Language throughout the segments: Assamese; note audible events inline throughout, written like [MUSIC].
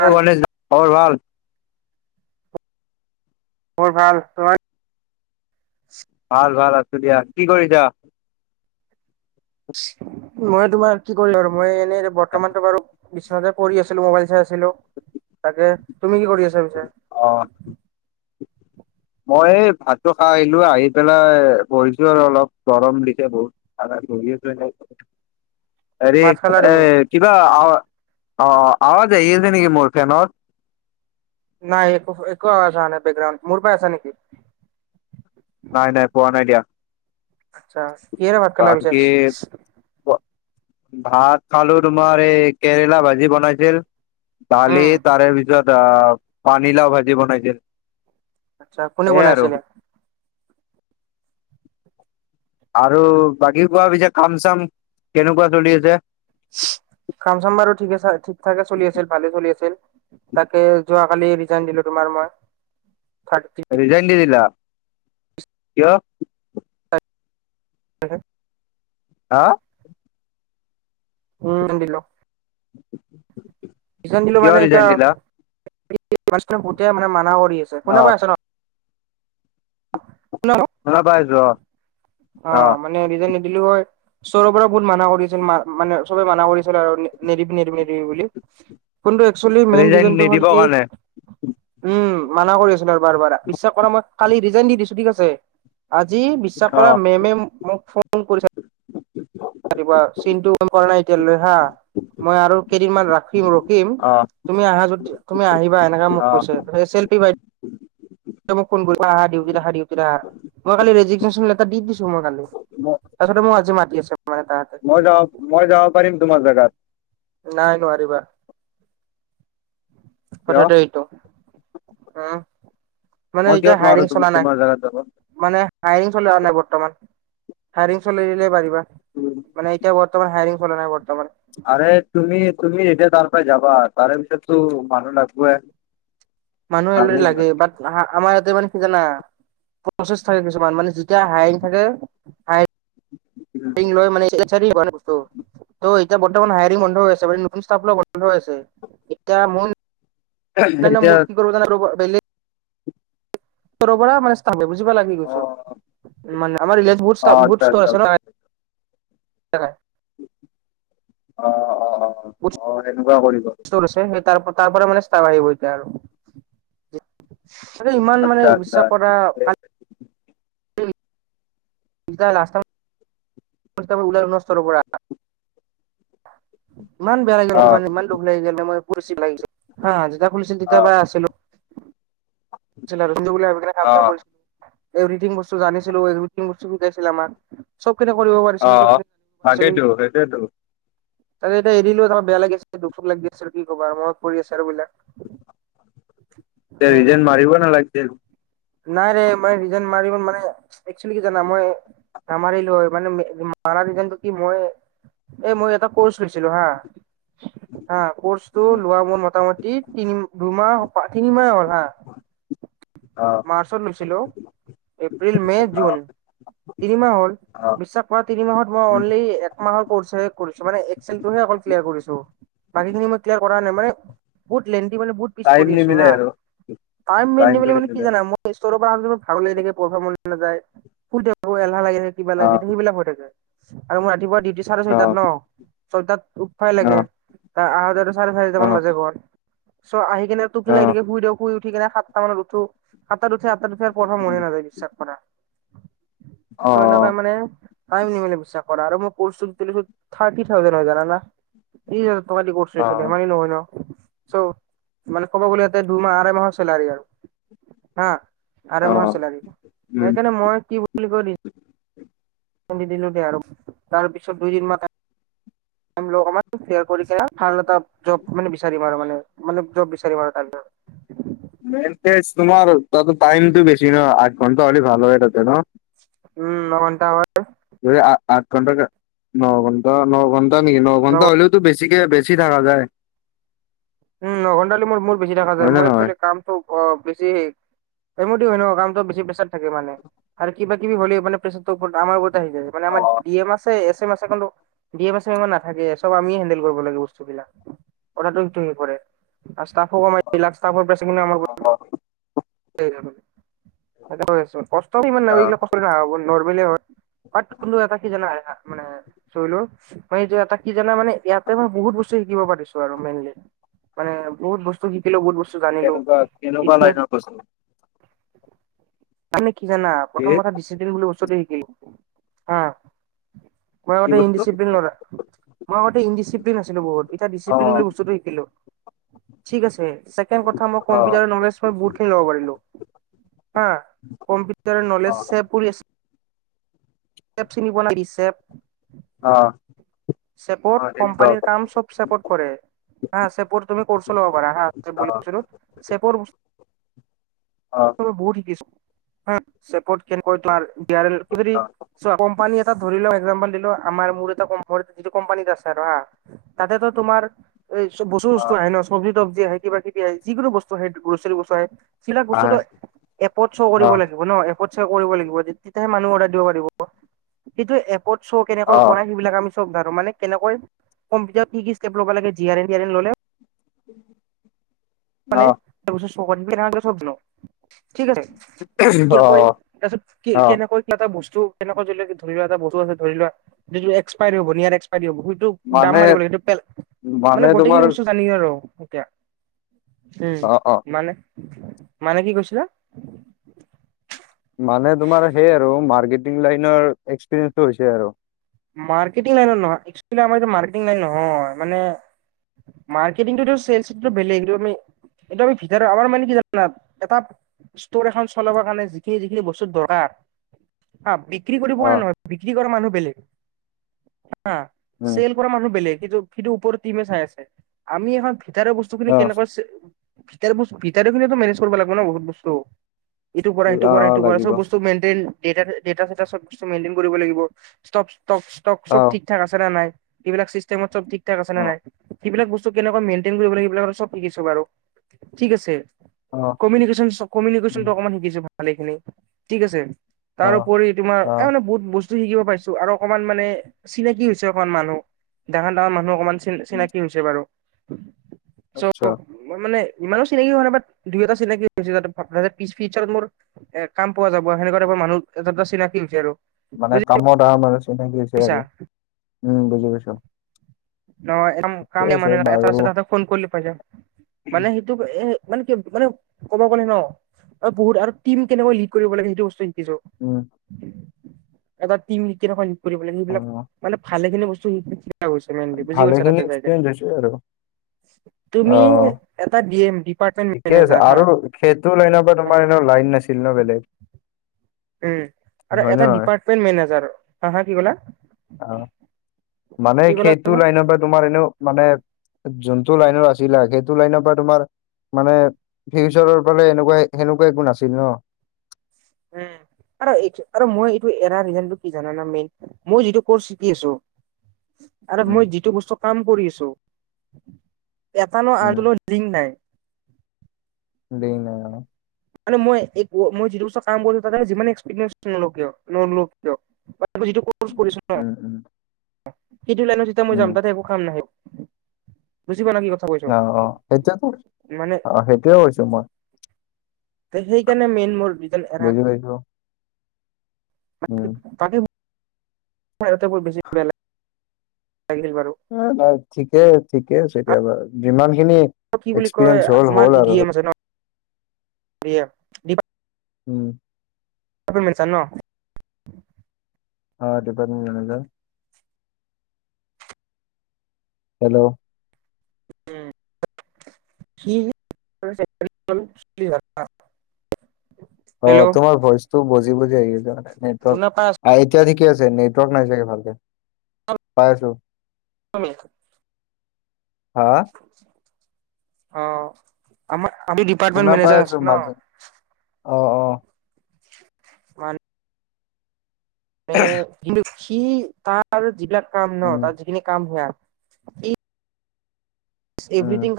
ভাল গণেশ খবৰ ভাল বোৰ ভাল তোমাৰ ভাল ভাল আছো দিয়া কি কৰিছা মই তোমাৰ কি কৰিলো আৰু মই এনেই বৰ্তমানতো বাৰু তে কৰি আছিলো মবাইল চাই আছিলো তাকে তুমি কি কৰি আছা অ পিছে মই এই ভাতটো খাই আহিলো আহি পেলাই বহিছো আৰু অলপ গৰম দিছে বহুত এ কিবা হেৰি ভাত খালা তুমি কিবা অ অ আৱাজ আহি আছে নেকি মোৰ ফেনৰ নাই একো একো আ নাই বেকগ্ৰাউণ্ড মোৰ পৰা আছা নেকি নাই নাই পোৱা নাই দিয়া আচ্ছা কি এৰে ভাত খালা পিছে বাকী ভাত খালো তোমাৰ এই কেৰেলা ভাজি বনাইছিল দালি উম তাৰে পিছত আহ পানীলাও ভাজি বনাইছিল আচ্ছা কোনে সেইয়াই আৰু বনাইছিলে আৰু বাকী কোৱা পিছে কাম চাম কেনেকোৱা চলি আছে খামচাম্বাৰো ঠিকঠাকে চলি আছিল ভালে চলি আছিল তাকে যোৱাকালি ৰিজাৰ্ণ দিলো তোমাৰ মই থাৰ্টি ৰিজান দিদিলা কিয়। [UNINTELLIGIBLE] হা উম কন্দিলো ইজন দিলো কিয় মানে ৰিজাইন এতিয়া দিলা মান গোতে মানে মানা কৰি আছে অ শুনা পাই আছ ন। শুনা পাইছোৱা। অ মানে। বুলি কয় চৰৰ পৰা বহুত মানা কৰিছিল ম মানে চবে মানা কৰিছিল আৰু নেদিবি নেদিবি নেদিবি বুলি। কোনটো একচুৱেলি মেইন ৰিজাইন ৰিজনটো হ'ল নিদিবৰ কি কাৰণে উম। মানা কৰি আছিলো আৰু বাৰ বাৰ বিশ্বাস কৰা মই কালি ৰিজাইন দি দিছো ঠিক আছে আজি বিশ্বাস। ত অ পৰা মেমে মোক ফোন কৰিছে চিনটো। ম কৰা নাই এতিয়ালৈ হা মই আৰু কেইদিন মমান ৰাখিম ৰখিম অ তুমি আহা যদি। তুমি আহিবা এনেকাে মোক অ কৈছে বাই। তেতিয়া মোক ফোন কৰি দিউটি অহা দিউটি অহা। মই কালি ৰেজিগনেশ্যন লেটাৰ দি দিছো মই কালি তাৰপাছতে মোক আজি মাতি আছে। মানে তাহাঁতে মই যাব মই যাব পাৰিম তোমাৰ জোগাত। নাই নোৱাৰিবা। কিয় পঠতে টো আহ। মানে মই কিয় এতিয়া নোৱাৰো হায়ৰিং তুমি চলা নাই তোমাৰ জেগাত যাব মানে হাইৰিং চল অ নাই বৰ্তমান। হাইাৰং চলিলে পাৰিবা মানে এতিয়া বৰ্তমান হাইং চল নাই বৰ্তমান। আৰে তুমি তুমি এতিয়া তাৰ পৰা যাবা তাৰে পিছততো মানুহ লাগবে। মানুহে অলৰে লাগে বাট আমাৰ ইয়াতে মানে কি জানা প্ৰচেছ থাকে কিছুমান মানে। তিয়া হাইৰিং থাকে হাইৰিং। মান চ [UNINTELLIGIBLE] ত' এতিয়া বৰ্তমান হায়াৰৰিং বন্ধ হৈ আছে ম নতুন ষ্টফ বন্ধ হৈ আছে এতিয়া মোৰ। ম এতিয়া মুক্তি কৰ ৰ বেলে। সৰবৰা মানে। ালাগি অ গৈছ মানে আমাৰ বু অ আচ্ছা ষ্টৰ আচ্ছা আছে ন। চাক। অ অ অ অ সেনেকুৱাও কৰিছো। চছেই ত তাৰপ পৰা মানে চ আহ ত আৰু। মানে ইমান আচ্ছা মানে আচ্ছা বিশ্বাস কৰা কালি। ত ৰাস্তা। ওল নষ্ট পৰা ইমান বেয়া লাগিল অ মান ইমান দুখ লাগি গ মই প লাগিছিল হা যেতিয়া খুলিছিল অ তেতিয়া বেয়া আছিল। অ কামছিল। এভৰিটিং বস্তু জানিছিলো এৰিটিং বস্তু শিকাইছিল আমাৰ চব। চবকতে কৰিব পিছিলো অ চব জিবছিল। তাকেইতো সেইটোয়েতো তাকতে এতি এৰিো তলমান বেয়া লাগিছে দুখ লাগিছে কি কব মনত পৰি আছে আৰু বিলাক। ত জন মাৰিব না লাগিছে। নাই ৰৰে মে ৰিজাইন মাৰ ম মানে। একচলি কি জানা মই নামাৰিলো হয় মানে মাৰা যেটো কি মই। [UNINTELLIGIBLE] এ মই এটা কৰ্চ লৈছিলো হা। [UNINTELLIGIBLE] কৰ্চটো লোৱা মোৰ মোটামুটি তিনি দুমাহ। তিনি মাহ হল হা। [UNINTELLIGIBLE] অ মাৰ্চৰ লৈছিলোঁ এপ্ৰিল মে জুন। [UNINTELLIGIBLE] তিনিমাহ হল অ বিশ্বাস কৰা তিনিমাহত মই অ অনলি এক মাহৰ। কৰিছো মানে একচেল টোহে কৰিছো অকল ক্লিয়াৰ কৰিছো বাকী খিনি মই ক্লিয়াৰ কৰা নাই মানে। [UNINTELLIGIBLE] বহুত লেণ্টি মানে বহুত পিছ পৰি আছো হা টাইম মে নিবেল মানে কি জানা মই। [UNINTELLIGIBLE] ৰৰ পৰা আনাক ভাল লাগ থাকে প নাযায় শুই থাকো এলাহ লাগি থাক কিবা লাগি থ সেইবিলাক হৈ থাকে। [UNINTELLIGIBLE] আৰু মোৰ ৰাতিপুৱা ডিউটি চাৰে ছয়টাত ন ছয়টাত উফাই লাগে ত আহতে। [UNINTELLIGIBLE] চাৰে চাৰিট মান বাজে ঘৰত। ত আহি কিনে টোকি লাগি থে শুই দিয় শুই উঠি কেনে সাতটা মানত উঠো। আতাৰ উঠে আাতটা উঠে আৰ পঢ়া মনে নযায় বিশ্বাস কৰা। [UNINTELLIGIBLE] তাৰপিছত এনেকুৱা মানে নিমিলে বিশ্বাস কৰা আৰু মই থাৰটি হৈ তমতি কৰিছিল মাৰি নহয় ন [UNINTELLIGIBLE] চ' মানে ক'ব গ'লেতে দুমাহ আঢ় মাহৰ চেলাৰী আৰু হা আ মাহৰ চেলাৰী সেইকাৰণে মই কি বুলি কৈ দি দিলো নে আৰ তাৰ পিছত দুইদিন মাত ম ভাল এটা জ মানে বিচাৰিম আৰু মানে মানে জব বিচাৰিম আৰু তাৰপিছত [UNINTELLIGIBLE] উ তোমাৰ তাত টাইমতটো বেছি ন আঠ ঘন্টা হ'লে ভাল হয় তাতে ন [UNINTELLIGIBLE] উম মন্তাৱাৰ [UNINTELLIGIBLE] যদি আঠ ঘণ্টা ন ঘটা ন ঘণ্টা নেকি ন ঘণ্টা হ'লেওতো বেছি বেছি থাকা যায় উম ঘন্টালি মোৰ মূোৰ বেছি দেখা যায় হয় নে মোৰ একচোৱ নহয়? কামটো অ বেছি [UNINTELLIGIBLE] সম হয় ন কাম বেছি প্ৰেছাৰ থাকে মানে আৰু কিবা কিবি হ'লে ম প্ৰেচাৰটো ওপৰত আমাৰ ওপৰত [UNINTELLIGIBLE] যছে মানে অ আমাৰ ডি এম আছে এছ [UNINTELLIGIBLE] ইমান নাথাকে চব আমিয়ে হেডেল কৰিব লাগে বস্তুবিলাক কথাটো ষ্টাফ কমাৰ অ অ, [UNINTELLIGIBLE] [UNINTELLIGIBLE] কষ্টমান ন আচ্ছা এইবিলাক ক নব নৰ্ম হয় অ কোনু এটা কি জানা মানে চলো [UNINTELLIGIBLE] মই এই এটা কি জানা মানে ইয়াতে মই বহুত বস্তু শিকিব পাৰিছো আৰু মেইনলি মানে বহুত বস্তু জিকিলো বহুত বস্তু জানিলো কেনেকুৱা এই কেনেকুৱা [UNINTELLIGIBLE] লাইনৰ বস্তু তমি কি জানা কি প্ৰথম কথা [UNINTELLIGIBLE] বুলি বস্তুতে কি মই বস্তু ইডিচিপ্লিন মই ইডিপ্ল [UNINTELLIGIBLE] আছিলো বহুত এতিয়া অ ডিচিপ্লিন বুলি বস্তুতটো শিকিলো ঠিক আছে চেকেণ্ কথা মই অ কম্পউটাৰৰ নলেজ বহুত খিনি লব পাৰিলো [UNINTELLIGIBLE] হা কম্পিউটাৰ অ নলেজ চ প আ [UNINTELLIGIBLE] প চিনিব নাইচেপ [UNINTELLIGIBLE] অ চেপত অ তেনেকুৱা কোম্পানীৰ কাম চব চেপত কৰে হা চেপোৰ তুমি কৰছ লব পাৰা হা অ চেপোৰ [UNINTELLIGIBLE] অ অ অ অ বহুত হিকিছো [UNINTELLIGIBLE] হেৰী চোৱা কোম্পানী [UNINTELLIGIBLE] এ ধৰি ল এক্জাম্পল দিলো আমাৰ মোৰ এটা ক যিটো কোম্পানীত আছে আৰু হা তাতেতো তোমাৰ [UNINTELLIGIBLE] এই চব বস্তু বস্তু আহে ন চব্জী তব্জি আহে কিবা কিবি আহ যিকোনো বস্তু আহ গ্ৰচাৰী বস্তু আহে [UNINTELLIGIBLE] যিবিলাক বস্তুতটো এপত শ্ব' কৰিব লাগিব ন [UNINTELLIGIBLE] লাগিব। তেতিয়াহে মানুহে অৰ্ডাৰ কৰিব পাৰিব। কিন্তু এপত চো অ কেনেকে কৰিব [UNINTELLIGIBLE] ব ধ আৰু মানে কেনেকৈ কম্পিউটাৰত কি কি ষ্টেপ লব লাগে জ ললে [UNINTELLIGIBLE] উম মানে তাৰপিছত ঠিক আছে কেনেকৈ অ', তাৰপিছত অ', কেনেকৈ কা এটা বস্তু কেনেকোৱা ধ লোৱা এটা বতুছে ধৰি লোৱা যিটো এক্সপাৰ হব এক সেইটো মানে দাম মাৰিব লাগে সেইটো মানে গোটেইখিনি বস্তু জানি আৰু এতিয়া উম অ', অ'। মানে মানে কি কৈছিলা মানে তোমাৰ সেই আৰু মাৰ্কেটিং লাইনৰ এক্সপিৰিয়েন্ঞ্চটো হৈছে আৰু মাৰ্কেটিং লাইনত নহয় একচেল আমাৰ এইটো মাৰ্কেটিং লাইন নহয় মানে মাৰ্কেটিংটো চেল বেলেগমি এইটো আমি ভিতৰত আমাৰ মানে কি জানা এটা ষ্টৰ এখন চলাবৰ কাৰণে যিখিনি যিখিনি বস্তু দৰকাৰ হা বিক্ৰী কৰিব পোৱা নাই অ', নহয় বিক্ৰী কৰা মানুহ বেলেগ হা উম। চেল কৰা মানুহ বেলেগ কিন্তু সিটো পৰত টিমে চাই আছে আ এখন ভিতাৰৰ বস্তু খিনি অ', কেনেকুৱা আছে ভিতাৰ খিনি‌ মেনেজ কৰিব লাগিব ন বহুত বস্তু। ইটো কৰা, সেইটো কৰা, অ', সেইটো কৰা, লাগিব চব অ', বস্তু মেইনটেইন ড ড চব মেইনটেইন কৰিব লাগিব ষ্ট ষ্টক, চব অ', ঠিক, ঠাক আছে নে নাই। এইবিলাক চিষ্টেমত চব ঠিক ঠাক আছে নে অ', নাই। সেইবিলাক বস্তু কেনেকে মেইনটেইন কৰিব লাগিব সেইবিলাক আৰু চব কি আছে বাৰু ঠিক আছে। উম, কমিউনিকেশনটো অকমান শিকিছো ভালখিনি ঠিক আছে। অ', তাৰোপৰি তোমাৰ এ অ'। মানে বহুত বস্তু শিকিব পাইছো আৰু। অকণমান মানে চিনাকি হৈছে অকমান মানুহ ডাঙৰ, ডাঙৰ মানুহ অকমান চ উম, চিনাকি হৈছে বাৰু। চব আচ্ছা মানে ইমানো চিনাকি হোৱা নাই বাট দুই এটা চিনাকি হৈছে ফিৰত মোৰ এ কাম পোৱা যাব সে মানুহ এটা, এটা চিনাকি হৈছে আৰু মানে বুজি কামত মানে চিনাকিছে পাইছা আৰু উম বুজি পাইছো। ন এ ঠিকে কাম আছে মান এ বাৰু আ ফোন কৰিবল পাইে মানে হেইটো হে মানে কি মানে ক'ব গ'লে ন বহুত আৰু টিম কেনেকৈ লিড কৰিব লাগে সেইটো বস্তু। উম, এটা টিম কেনে কৰিব লাগে সেইবিলাক অ', মানে ভালে খিনি বস্তু ছে ভালেখিনি এক্সেঞ্জ আছে আৰু অ তুমি এটা ডি এম ডিপাৰ্টমেন্ট ঠিকে আছে মেনেজাৰ হা আৰু সেইটো লাইনৰ পৰা তোমাৰ এনে লাইন নাছিল। চিল ন বেলেগ উম আৰু হয় নে এটা নহয়? ডিপাৰ্টমেট মেনেজাৰ হা, হা কি ক'লা? অ'। মানে কি ক'লা সেইটো তুমি লাইনত বা তোমাৰ এনেও মানে যোনটো লাইনৰ আছিলে সেইটো লাইনৰ পৰা তোমাৰ। মানে ফিউচাৰৰ ফালে এনেকুৱা সেনেকুৱা একো নাছিল ন। উম আৰু এই আৰু মই এইটো এৰা ৰিজনটো কি জান না মেইন মই যিটো কৰ্ শিকি আছো। আৰু উম মই যিটো বস্তু কাম কৰি আছো। এটানো আৰু নো লিংক নাই। দেই ন মই, মই য দৰ কাম কৰ ত যিমান এসপিৰি কিয়? ত যিটো ক কৰিছো ন। উম উম সেইটো লাইনতত মই যাম তাত উম একো কাম নাহিব। অ, অ সেইটোয়ো, মানে অ সেইটোয়ে কৰিছো মই ত সেইকাৰণে মেইন মোৰ জন এৰা- বুজি পাইছো উম তাকে। হয়টো বেছি বেয়া লাগিছিল বাৰু ঠিকে, ঠিকে আৰু এতিয়া যিমান কি বুলি কয় এক্সপিৰিয়েন্স হল হল আৰু। দিয়া [UNINTELLIGIBLE] উম! আাপোনি লৈছে ন'? অ'! Department manager. হেল্ল'? উম! সি, [UNINTELLIGIBLE] অ'! হেল্ল' তোমাৰ ভইচটো বজি, বজি আহি আছে মানে। শুনা পাই আছা [UNINTELLIGIBLE] ঠিক আছে। নেটৱৰ্ক নাই চাগে ভালকে। ন পাই আছোঁ। [UNINTELLIGIBLE] হা অ'! আমাৰ আমি শুনা ডিপাৰ্টমেণ্ট পাই মেনেজাৰ আছো আছোঁ মাজে অ অ ন'। ম কিন্তু সি, তাৰ যিবিলাক কাম ন'! উম তাৰ যিখিনি কাম হয় আ এই উম এভ্ৰিথিং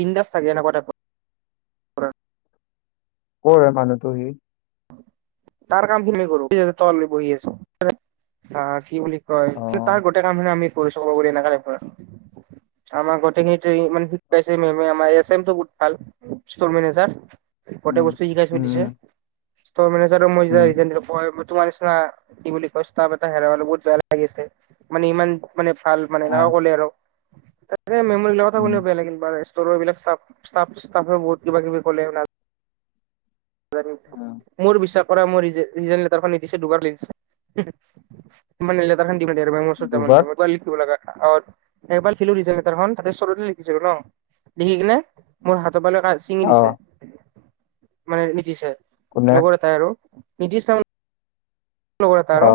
বিন্দাছ থাকে, এনেকুৱা টাইপৰ। ক'ৰ এ মানুহটো সি? তাৰ কাম [UNINTELLIGIBLE] হয়। অ কিন্তু তাৰ গোটেই কামখিনি আমি কৰিছোঁ বুলি এনেকুৱা দেখুৱাই। আমাৰ গোটেইখিনিতো [UNINTELLIGIBLE] গটেই উম বস্তু সি খাই থৈ উম দিছে। উম ষ্টৰ মেনেজাৰো উম তোমাৰ নিচিনা, কি বুলি কয়! স্টাফ এটা হেৰুৱাটো বহুত বেয়া লাগিছে। মানে ইমান মানে, ভাল মানে, আহ [UNINTELLIGIBLE] ক'লে আৰু। এই [UNINTELLIGIBLE] উম ওচৰৰ এইবিলাক ষ্টাফ, ষ্টাফেও বহুত কিবা কিবি ক'লে আৰু [UNINTELLIGIBLE] উম মোৰ বি [UNINTELLIGIBLE] পৰা মোৰ ৰিজেইন লেটাৰ দিছে [UNINTELLIGIBLE] দুবাৰ [UNINTELLIGIBLE] [UNINTELLIGIBLE] [UNINTELLIGIBLE] চিঙি অ দিছে। মানে, নিতিশে, কোনে লগৰ এটাই আৰু নিতিশ তাৰমানে লগৰ এটা অ আৰু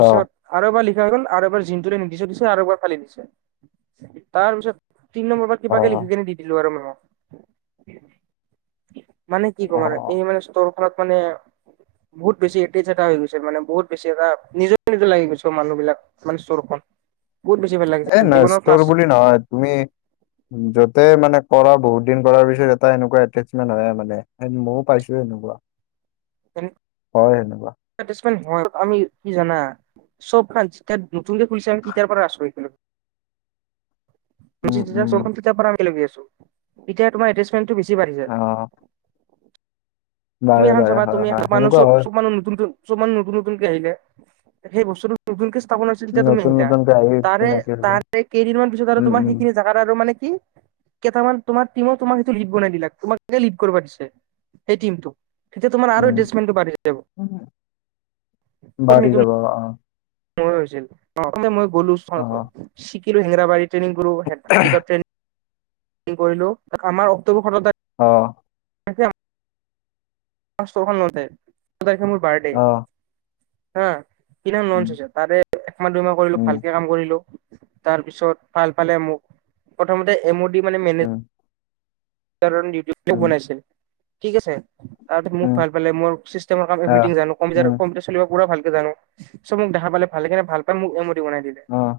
অ আৰু এবাৰ লি হৈ গ'ল আৰু এবাৰ জিনটোৰে নিতিশক দিছে আৰু এবাৰ ফালি দিছে। তাৰ পিছত তিন নম্বৰ পৰা অ কিবাকে লিখিকিনে দি দিলোঁ আৰু মেমক। মানে, কি অ ক'ম আৰু এই মানে, স্তৰখনত মানে, বহুত বেছি এটেইচ এটা হৈ গৈছে মানে, বহুত বেছি এটা নিজৰ, নিজৰ লাগি গৈছে মানুহবিলাক। মানে, ষ্টৰখন। বহুত বেছি ভাল লাগিছে এই নাই। জীৱনৰ ষ্টৰ বুলি ফাৰ্ষ্ট নহয়, তুমি য তাতে মানে, কৰা বহুত দিন কৰাৰ পিছত এটা এনেকুৱা এটেচমেণ্ট হয়। মানে, মইয়ো পাইছোঁ এনেকুৱা। আমি, কি জানা? [UNINTELLIGIBLE] নতুক খুলিছে, তেতিয়াৰ পৰা আছোঁ এইপিনে। [UNINTELLIGIBLE] উম তেতিয়া উম তোমাৰ এটেচমেণ্ট বেছি বাঢ়ি যায়। অ তুমি বাৰে এখন বাৰে চাবা, হয় তুমি এ' হয় মানুহ সেনেকুৱা হয় চব মানুহ নতুন। চব মানুহ নতুন, নতুনকে আহিলে। সেই বস্তুটো নতুনকে স্থাপন হৈছিল, তেতিয়া তুমি নতুন আহিলা। নতুনকে আহি তাৰে, চিনাকি হৈ যাম তাৰে, কেইদিনমান পিছত আৰু উম তোমাৰ উম সেইখিনি জোগাৰ আৰু মানে, কি! কেইটামান তোমাৰ টিমো তোমাক সেইটো লীড বনাই দিলে। তোমাকহে লিড কৰিব দিছে। সেই টিমটো তেতিয়া তোমাৰ আৰু এটেচমেন্টটো বাঢ়ি যাব। উম বাঢ়ি যাব অ মোৰ হৈছিল। অ'! প্ৰথমে মই গ'লো [UNINTELLIGIBLE] ট্ৰেনিং কৰোঁ। [UNINTELLIGIBLE] কি কৰিলোঁ আমাৰ অক্টোবৰ [UNINTELLIGIBLE] অ'! আচছা মতে তে মোৰ বাৰ্থডে হা [UNINTELLIGIBLE] কিনা ল হৈছে তাৰে এমাহ দুইমাহ কৰিলো ভালকে কাম কৰিলো [UNINTELLIGIBLE] তাৰপিছত ভাল পালে মোক প্ৰথমতে এম অ ডি মানে মেনেজ ণি বনাইছে ঠিক আছে [UNINTELLIGIBLE] তাৰপিছ মোক ভাল পালে চিষ্টেমৰ কাম ইভ্ৰীথীং জানো কম্পিউটাৰ পুৰা ভাল [UNINTELLIGIBLE] জানো চব মোক দেখা পালে ভাল কিনে ভাল পাল মোক এমি বনাই দিলে [UNINTELLIGIBLE]